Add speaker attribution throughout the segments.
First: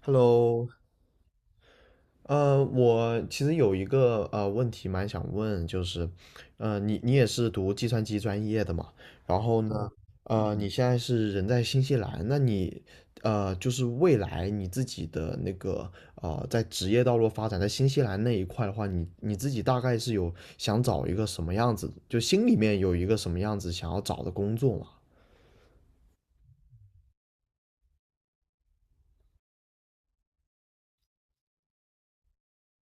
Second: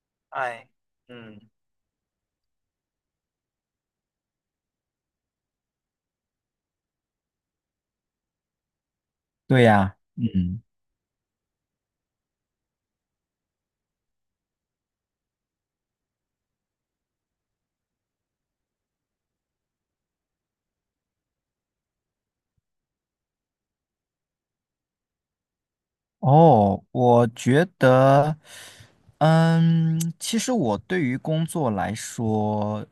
Speaker 1: Hello，我其实有一个问题蛮想问，就是，你也是读计算机专业的嘛？然后
Speaker 2: 对
Speaker 1: 呢，
Speaker 2: 呀。嗯。
Speaker 1: 你现在是人在新西兰，那你就是未来你自己的那个在职业道路发展，在新西兰那一块的话，你自己大概是有想找一个什么样子，就心里面有一个什么样子想要找的工作嘛？
Speaker 2: 哦，我觉得，其实我对于工作来说，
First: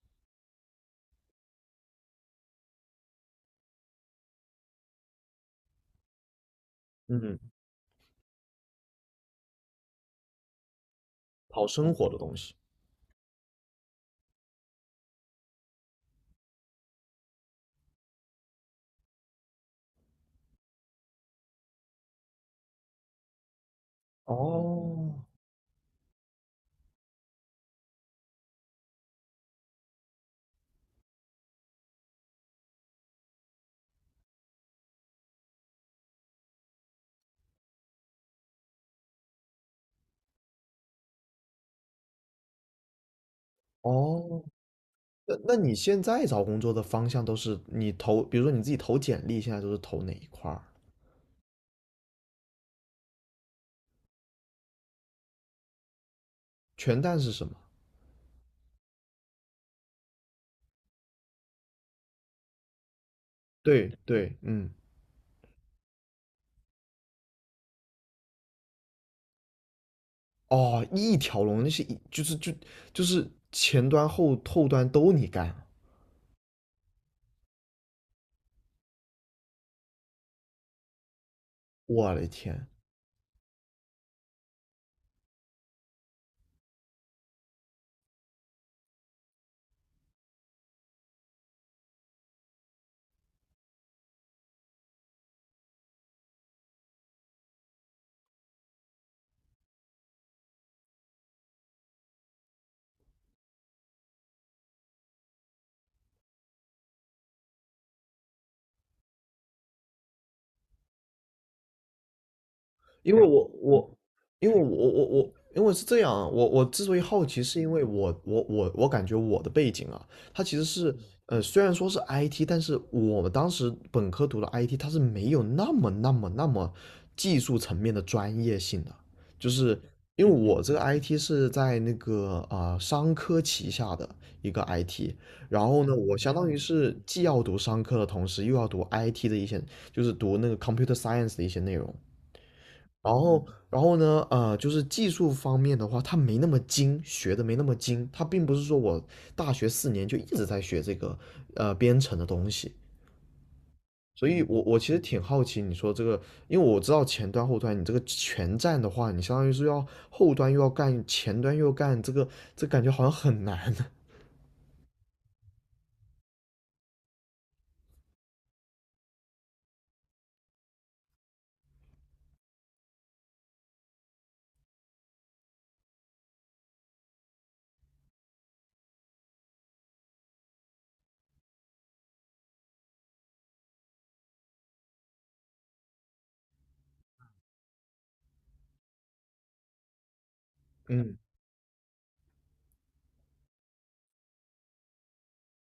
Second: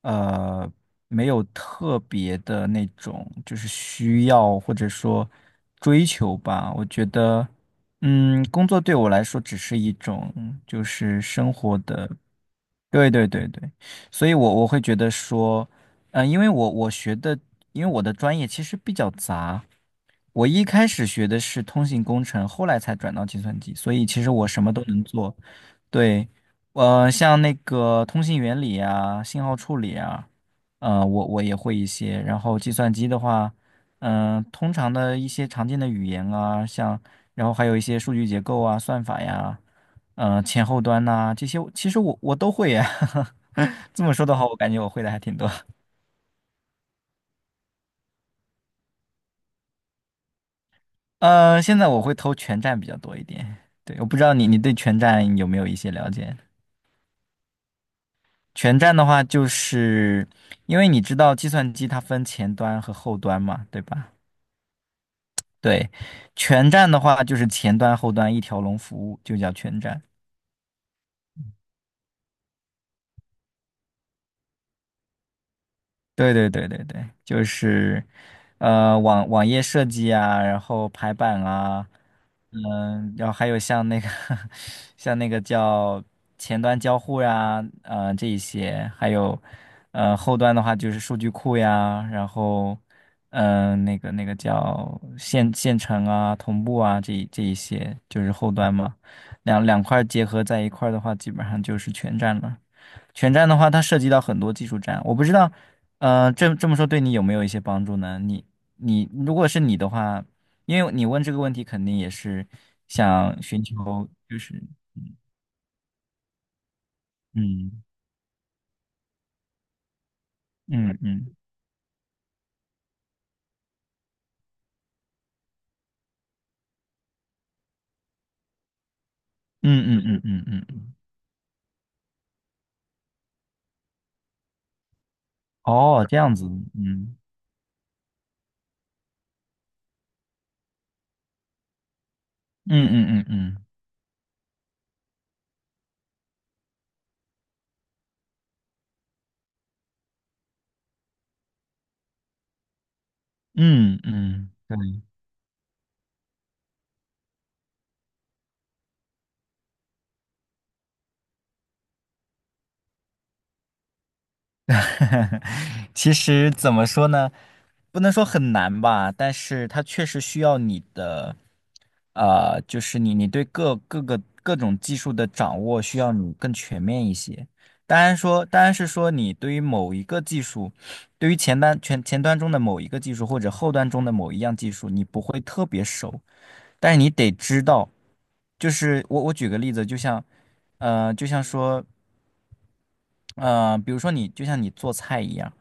Speaker 2: 呃，没有特别的那种就是需要或者说追求吧。我觉
Speaker 1: 嗯，
Speaker 2: 得，工作对我来说只是一种就是生
Speaker 1: 讨
Speaker 2: 活
Speaker 1: 生活
Speaker 2: 的。
Speaker 1: 的东西。
Speaker 2: 对对对对，所以我会觉得说。因为因为我的专业其实比较杂，我一开始学的是通信工程，后来才转到计算机，所以其实我什么都能
Speaker 1: 哦
Speaker 2: 做。对。像那个通信原理啊、信号处理啊，我也会一些。然后计算机的话，通常的一些常见的语言啊，像然后还有一些数据结构啊、算法呀，前后端呐、这些，其实我都会呀。这么说的
Speaker 1: 哦，
Speaker 2: 话，我感觉我会的还
Speaker 1: 那
Speaker 2: 挺多。
Speaker 1: 那你现在找工作的方向都是你投，比如说你自己投简历，现在都是投哪一块儿？
Speaker 2: 现在我会投全站比较多一点。对，我不知道你对全站有没有一些了解？
Speaker 1: 全栈是什么？
Speaker 2: 全站的话，就是因为你知道计算机它分前端和后端嘛，对
Speaker 1: 对
Speaker 2: 吧？
Speaker 1: 对，嗯，
Speaker 2: 对，全站的话就是前端后端一条龙服务，就叫全站。
Speaker 1: 哦，一条龙那是一就是就就是前端后端都你干，
Speaker 2: 对对对对对，就是，网页设计啊，然后排版啊，
Speaker 1: 我的天，
Speaker 2: 然后还有像那个 像那个叫前端交互呀、这一些，还有后端的话就是数据库呀，然后那个那个叫线程啊、同步啊，这一些就是后端嘛，两块儿结合在一块儿的话，基本上就是全站了。全站的话，它涉及到很多技术站，我不知道，这这么说对你有没有一些帮助呢？你你如果是你的话，因为你问这个问题，肯定也是
Speaker 1: 因为
Speaker 2: 想
Speaker 1: 我
Speaker 2: 寻
Speaker 1: 我
Speaker 2: 求，就是
Speaker 1: 因为是这样啊，我之所以好奇，是因
Speaker 2: 嗯
Speaker 1: 为我感觉我的背景啊，它其实是
Speaker 2: 嗯嗯
Speaker 1: 虽然说是 IT，但是我们当时本科读的 IT，它是没有那么技术层面的专业性的，就是
Speaker 2: 嗯嗯嗯
Speaker 1: 因为
Speaker 2: 嗯
Speaker 1: 我
Speaker 2: 嗯，
Speaker 1: 这个
Speaker 2: 嗯
Speaker 1: IT 是在那个商科旗下的一个 IT，然后呢，
Speaker 2: 哦，
Speaker 1: 我
Speaker 2: 这
Speaker 1: 相
Speaker 2: 样子，
Speaker 1: 当于是
Speaker 2: 嗯
Speaker 1: 既要读商科的同时，又要读 IT 的一些，就是读那个 computer science 的一些内容。然
Speaker 2: 嗯嗯
Speaker 1: 后，
Speaker 2: 嗯
Speaker 1: 然后呢，就是技术方面的话，他没那么精，学的没那么精。他并不是说我大学4年就一直在学这个编程的东西，
Speaker 2: 嗯
Speaker 1: 所以
Speaker 2: 嗯
Speaker 1: 我
Speaker 2: 嗯，
Speaker 1: 其实
Speaker 2: 对。
Speaker 1: 挺好奇你说这个，因为我知道前端后端，你这个全站的话，你相当于是要后端又要干，前端又要干，这感觉好像很难。
Speaker 2: 其实怎么说呢，不能说很难吧，但是它确实需要你的，就是你对各种技术的掌握需要你更全面一些。当然说，当然是说你对于某一个技术，对于前端前端中的某一个技术或者后端中的某一样技术，你不会特别熟，但是你得知道，就是我举个例子，就像，
Speaker 1: 嗯
Speaker 2: 就像说，比如说你就像你做菜一样。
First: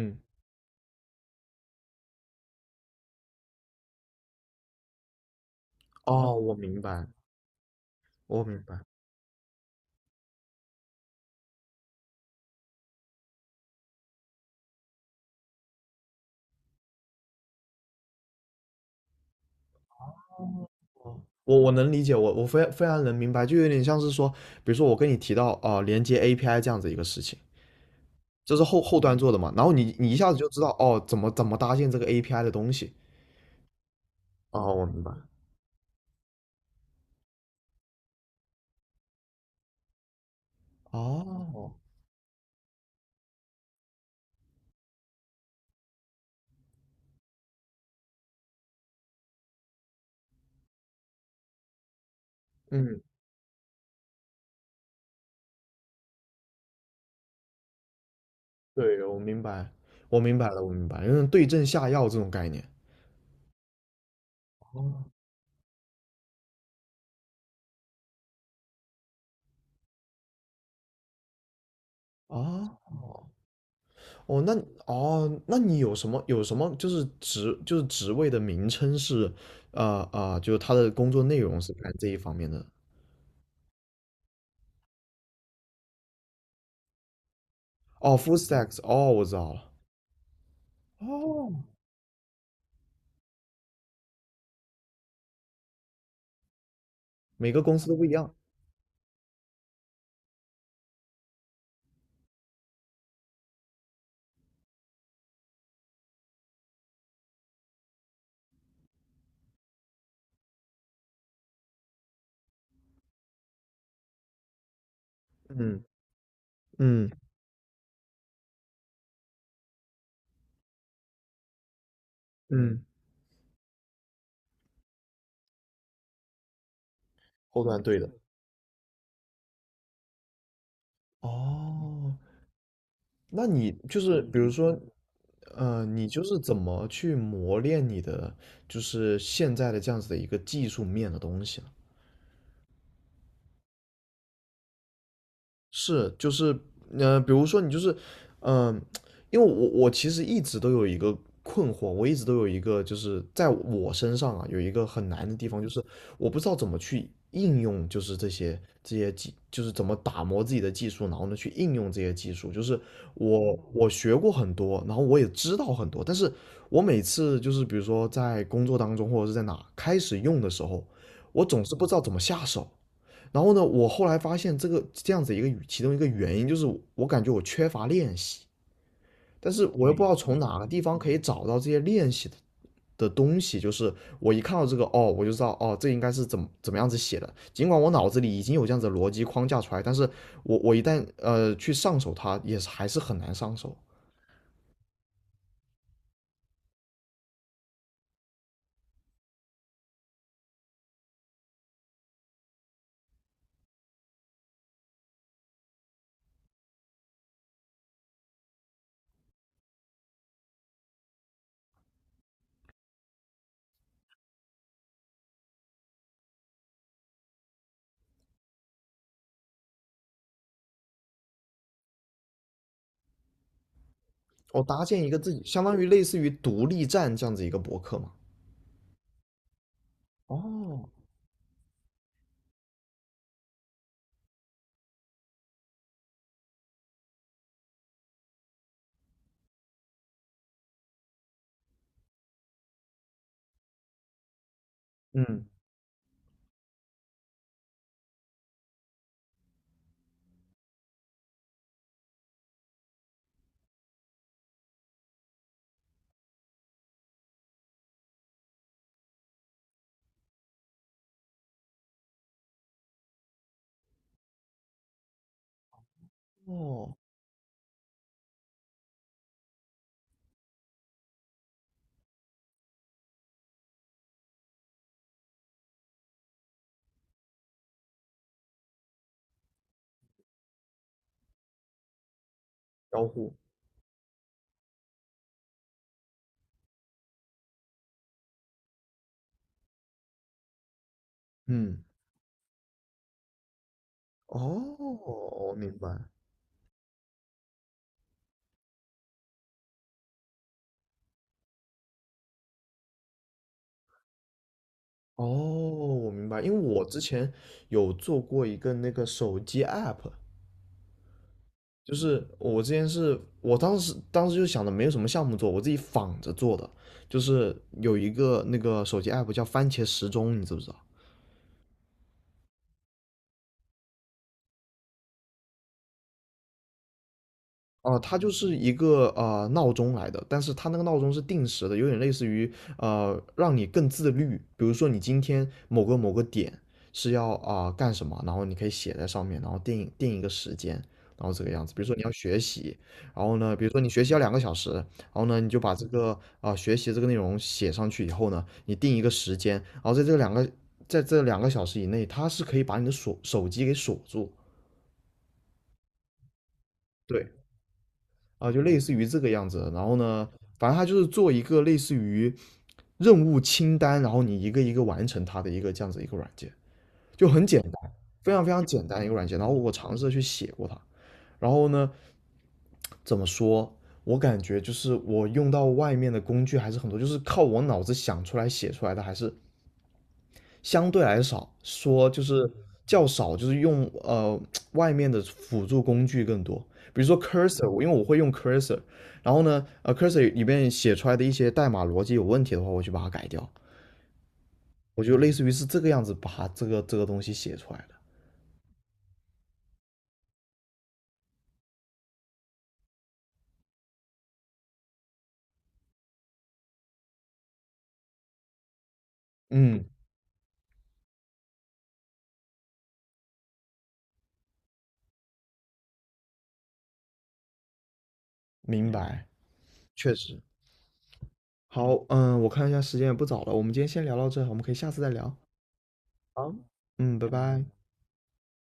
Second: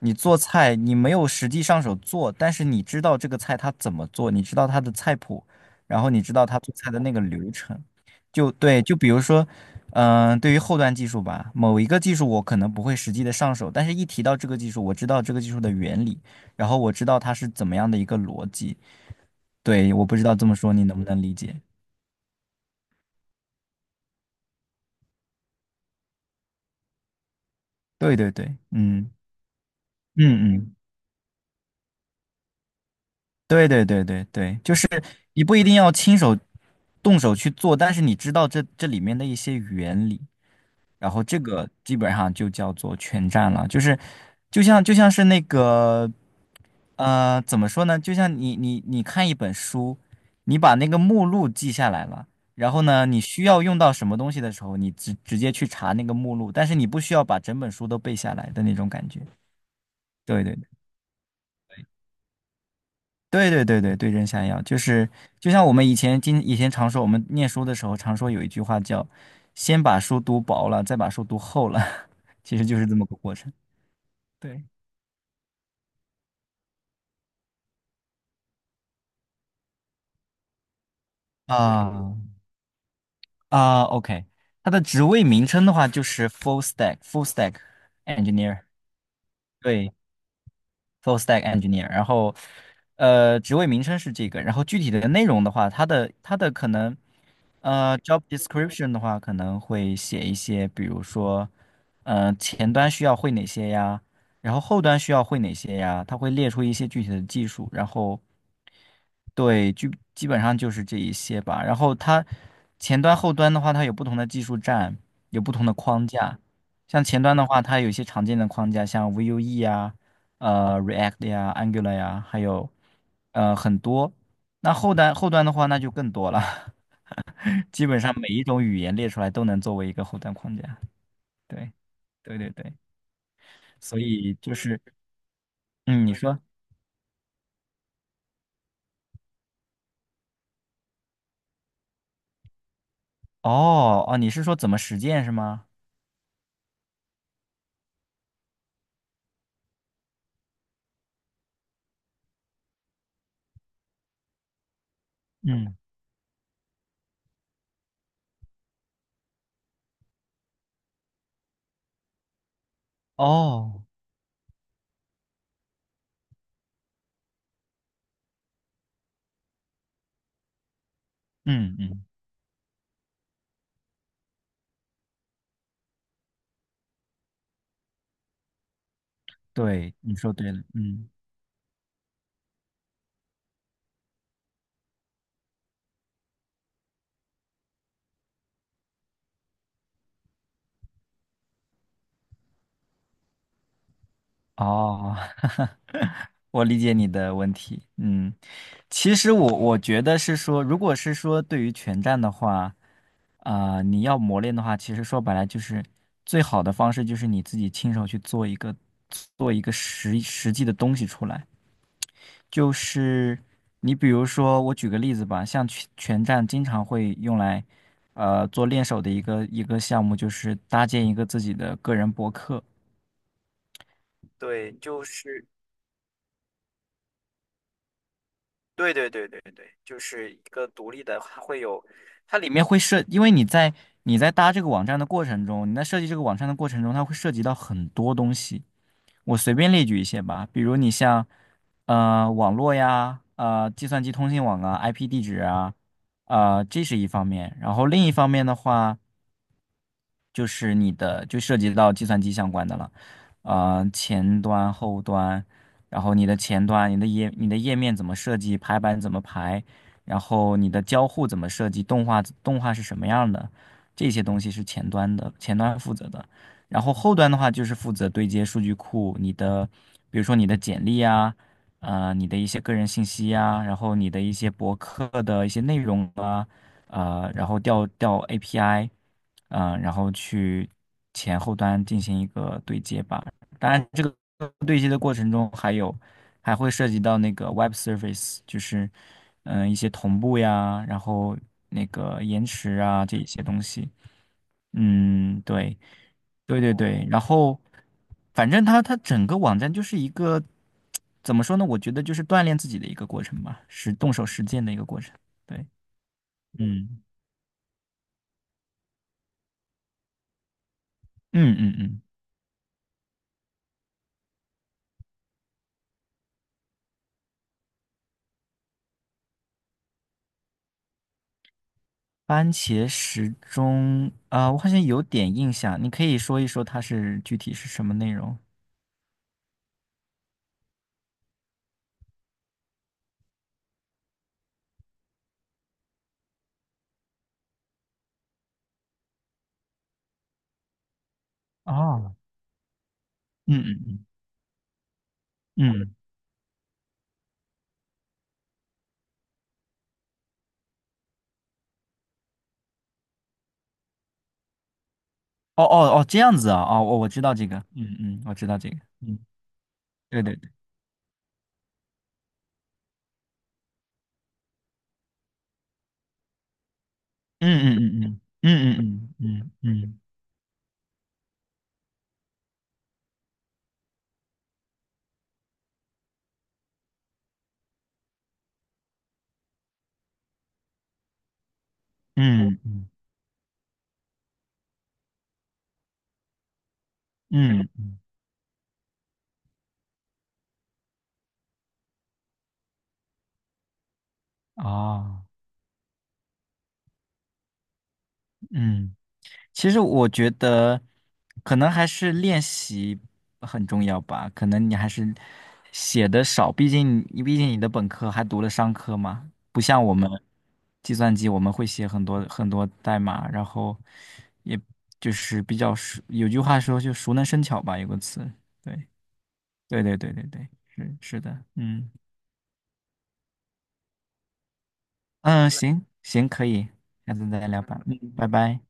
Speaker 2: 你做菜，你没有实际上手做，但是你知道这个菜它怎么做，你知道它的菜谱，然后你知
Speaker 1: 哦，
Speaker 2: 道
Speaker 1: 我
Speaker 2: 它做
Speaker 1: 明
Speaker 2: 菜的
Speaker 1: 白，
Speaker 2: 那个流程。
Speaker 1: 我
Speaker 2: 就
Speaker 1: 明白，
Speaker 2: 对，就比如说，对于后端技术吧，某一个技术我可能不会实际的上手，但是一提到这个技术，我知道这个技术的原理，然后我知道它是怎么样的一个逻辑。对，我不知道这么说你能不能理解？
Speaker 1: 我能理解，我非常能明白，就有点像是说，比如说我跟你提到连接 API 这样子一个事情。
Speaker 2: 对对
Speaker 1: 就
Speaker 2: 对，
Speaker 1: 是后后
Speaker 2: 嗯
Speaker 1: 端做的嘛。然后你一下子就
Speaker 2: 嗯
Speaker 1: 知道
Speaker 2: 嗯。
Speaker 1: 哦，怎么搭建这个 API 的东西。
Speaker 2: 对对对对对，
Speaker 1: 哦，
Speaker 2: 就
Speaker 1: 我
Speaker 2: 是
Speaker 1: 明白。
Speaker 2: 你不一定要亲手动手去做，但是你知道这里面的一些原理，然后这个
Speaker 1: 哦，
Speaker 2: 基本上就叫做全占了。就是就像是那个怎么说呢？就像你看一本书，你把那个目录记下来了，然后
Speaker 1: 嗯，
Speaker 2: 呢，你需要用到什么东西的时候，你直接去查那个目录，但是你不需要把整本书都背下来的那种
Speaker 1: 对，
Speaker 2: 感
Speaker 1: 我
Speaker 2: 觉。
Speaker 1: 明白，我明
Speaker 2: 对
Speaker 1: 白
Speaker 2: 对
Speaker 1: 了，我明白，为对症下药这种概念。
Speaker 2: 对对对对，对症下药，就
Speaker 1: 哦，
Speaker 2: 是就像我们以前以前常说，我们念书的时候常说有一句话叫"先把书读薄了，再把书读厚了"，其实
Speaker 1: 啊，
Speaker 2: 就是这么个过程。
Speaker 1: 哦，那
Speaker 2: 对
Speaker 1: 哦，那你有什么就是职就是职位的名称是，就是他的工作内容是干这一
Speaker 2: 啊。
Speaker 1: 方面的。
Speaker 2: 啊，OK,它的职位名称的话就是 full stack
Speaker 1: 哦，full
Speaker 2: engineer。
Speaker 1: stacks，哦，我知道了。
Speaker 2: 对，full stack
Speaker 1: 哦，
Speaker 2: engineer,然后职位名称是这个，然后具体的内容的话，它的可能
Speaker 1: 每个公司都不一
Speaker 2: job
Speaker 1: 样。
Speaker 2: description 的话，可能会写一些，比如说前端需要会哪些呀，然后后端需要会哪些呀，它会列出一些具体的技术，然后对，基本上就是这一些吧。然后它前端后端的话，它有不同的技术栈，有不同的
Speaker 1: 嗯
Speaker 2: 框架。像
Speaker 1: 嗯
Speaker 2: 前端的话，它有一些常见的框架，像 Vue 啊。React 呀、Angular 呀，还有
Speaker 1: 嗯，
Speaker 2: 很多。那后端的话，那就更多了，
Speaker 1: 后 端
Speaker 2: 基
Speaker 1: 对
Speaker 2: 本
Speaker 1: 的。
Speaker 2: 上每一种语言列出来都能作为一个后端框架。对
Speaker 1: 哦，
Speaker 2: 对对对，
Speaker 1: 那你就
Speaker 2: 所
Speaker 1: 是
Speaker 2: 以
Speaker 1: 比如
Speaker 2: 就
Speaker 1: 说，
Speaker 2: 是嗯，
Speaker 1: 你
Speaker 2: 你
Speaker 1: 就是
Speaker 2: 说
Speaker 1: 怎么去磨练你的就是现在的这样子的一个技术面的东西
Speaker 2: 哦哦，你是说怎么实践是吗？
Speaker 1: 是，就是，比如说你就是，嗯、因为我其实一直都有一个困惑，我一直都有一个就是在我身上啊有一个很难的地方，就
Speaker 2: 嗯，
Speaker 1: 是我不知道怎么去应用，就是这些这些技，就是怎么打磨自己的技术，然后呢去应用这些技术。就是我
Speaker 2: 哦，
Speaker 1: 我学过很多，然后我也知道很多，但是我每次就是比如说在工作当中或者是在哪开始用的时候，我总是
Speaker 2: 嗯
Speaker 1: 不知道
Speaker 2: 嗯，
Speaker 1: 怎么下手。然后呢，我后来发现这个这样子一个其中一个原因就是我感觉我缺乏练习，但是我又
Speaker 2: 对，
Speaker 1: 不知道
Speaker 2: 你说
Speaker 1: 从
Speaker 2: 对
Speaker 1: 哪
Speaker 2: 了，
Speaker 1: 个地方
Speaker 2: 嗯。
Speaker 1: 可以找到这些练习的东西，就是我一看到这个哦，我就知道哦，这应该是怎么样子写的。尽管我脑子里已经有这样子的逻辑框架出来，但是我一旦去上手它，也是还是很难上手。
Speaker 2: 哦，我理解你的问题。嗯，其实我觉得是说，如果是说对于全站的话，啊、你要磨练的话，其实说白了就是最好的方式就是你自己亲手去做做一个实际的东西出来。就是你比如说，我举个例子吧，像全拳战经常会用来，做练手的一个项目，就是搭建一个自己的个人博客。
Speaker 1: 我
Speaker 2: 对，
Speaker 1: 搭建
Speaker 2: 就
Speaker 1: 一个自己，
Speaker 2: 是。
Speaker 1: 相当于类似于独立站这样子一个博客嘛。
Speaker 2: 对对对对对，就是一个
Speaker 1: 哦，
Speaker 2: 独立的，它会有，它里面因为你在搭这个网站的过程中，你在设计这个网站的过程中，它会涉及到很多东西。我随便列举一些吧，比如你像网络呀，计算机通信网啊，IP 地址
Speaker 1: 嗯，
Speaker 2: 啊，这是一方面。然后另一方面的话。就是你的就涉及到计算机相关的了，前端、后端，然后你的前端、你的页面怎么设计，排版怎么排，然后你的交互怎么设计，动画是什么样的，这些东西是前端的，前端负责的。然后
Speaker 1: 哦，
Speaker 2: 后端的话就是负责对接数据库，你的比如说你的简历啊，你的一些个人信息啊，然后你的一些博客的一些内容啊。然后调 API,然后去前后端进行一个对接
Speaker 1: 交
Speaker 2: 吧。
Speaker 1: 互，
Speaker 2: 当然，这个对接的过程中还有还会涉及到那个 Web Service,就是一些同步呀，然后
Speaker 1: 嗯，
Speaker 2: 那个延迟啊这一些东西。
Speaker 1: 哦，
Speaker 2: 嗯，
Speaker 1: 我
Speaker 2: 对。
Speaker 1: 明白。
Speaker 2: 对对对，然后反正它整个网站就是一个怎么说呢？我觉得就是锻炼自己的一个过程吧，是动手实践的一个过程。
Speaker 1: 哦，
Speaker 2: 对，
Speaker 1: 我明白，因为我之
Speaker 2: 嗯
Speaker 1: 前有做过一个那个手机 app，
Speaker 2: 嗯嗯
Speaker 1: 就
Speaker 2: 嗯。
Speaker 1: 是我之前是我当时就想着没有什么项目做，我自己仿着做的，就是有一个那个手机 app 叫番茄时钟，你知不知道？
Speaker 2: 番茄时钟啊，我好像有点印象，你可以说一说它是具体是什么
Speaker 1: 哦，
Speaker 2: 内
Speaker 1: 它就
Speaker 2: 容？
Speaker 1: 是一个闹钟来的，但是它那个闹钟是定时的，有点类似于让你更自律。比如说你今天某个点是要干什么，然后你可以写在上面，然后定一个时间，然后这个样子。比如说你要
Speaker 2: 啊，
Speaker 1: 学习，然后呢，
Speaker 2: 嗯
Speaker 1: 比如说你学
Speaker 2: 嗯
Speaker 1: 习要两个小时，然后呢你就
Speaker 2: 嗯
Speaker 1: 把这
Speaker 2: 嗯，
Speaker 1: 个学习这个内容写上去以后呢，你定一个时间，然后在这两个小时以内，它是可以把你的锁手机给锁住。
Speaker 2: 哦哦哦，这样子啊，哦，我知
Speaker 1: 对，
Speaker 2: 道这个，嗯嗯，我知
Speaker 1: 啊，
Speaker 2: 道
Speaker 1: 就
Speaker 2: 这个，
Speaker 1: 类似于这
Speaker 2: 嗯，
Speaker 1: 个样子。然后
Speaker 2: 对
Speaker 1: 呢，
Speaker 2: 对对，
Speaker 1: 反正它就是做一个类似于任务清单，然后你一个一个完成它的一个这样子一个软件，就很
Speaker 2: 嗯
Speaker 1: 简单，
Speaker 2: 嗯嗯
Speaker 1: 非常非常简单一
Speaker 2: 嗯
Speaker 1: 个
Speaker 2: 嗯
Speaker 1: 软件。然
Speaker 2: 嗯
Speaker 1: 后我尝
Speaker 2: 嗯
Speaker 1: 试着去写过它，然后呢，怎么说？我感觉就是我用到外面的工具还是很多，就是靠我脑子想出来写出来的，还是相对来少，说就是
Speaker 2: 嗯嗯嗯
Speaker 1: 较少，就是用外面的辅助工具更多，比如说
Speaker 2: 嗯
Speaker 1: cursor，我因为
Speaker 2: 嗯，
Speaker 1: 我会用 cursor，然后呢，cursor 里面写出来的一些代码逻辑有问题的话，我就把它改掉，
Speaker 2: 嗯
Speaker 1: 我就
Speaker 2: 哦，
Speaker 1: 类似于是这个样子把它这个这个东西写出来的。
Speaker 2: 嗯。其实我觉得，可能还是练习很重要吧。可能你还是写的少，毕竟你的本科还读了商科嘛，不像
Speaker 1: 嗯，
Speaker 2: 我们计算机，我们会写很多很多代码，然后也就是比较熟。有句话说，就熟能生巧吧，有个词。对，
Speaker 1: 明白，
Speaker 2: 对对对
Speaker 1: 确
Speaker 2: 对
Speaker 1: 实。
Speaker 2: 对，是是的，嗯
Speaker 1: 好，嗯，我看一下时间也不早了，我们今天先聊到这，我们可以下次再聊。
Speaker 2: 嗯，行行，可以，下
Speaker 1: 嗯，拜
Speaker 2: 次再聊
Speaker 1: 拜。
Speaker 2: 吧。嗯，拜拜。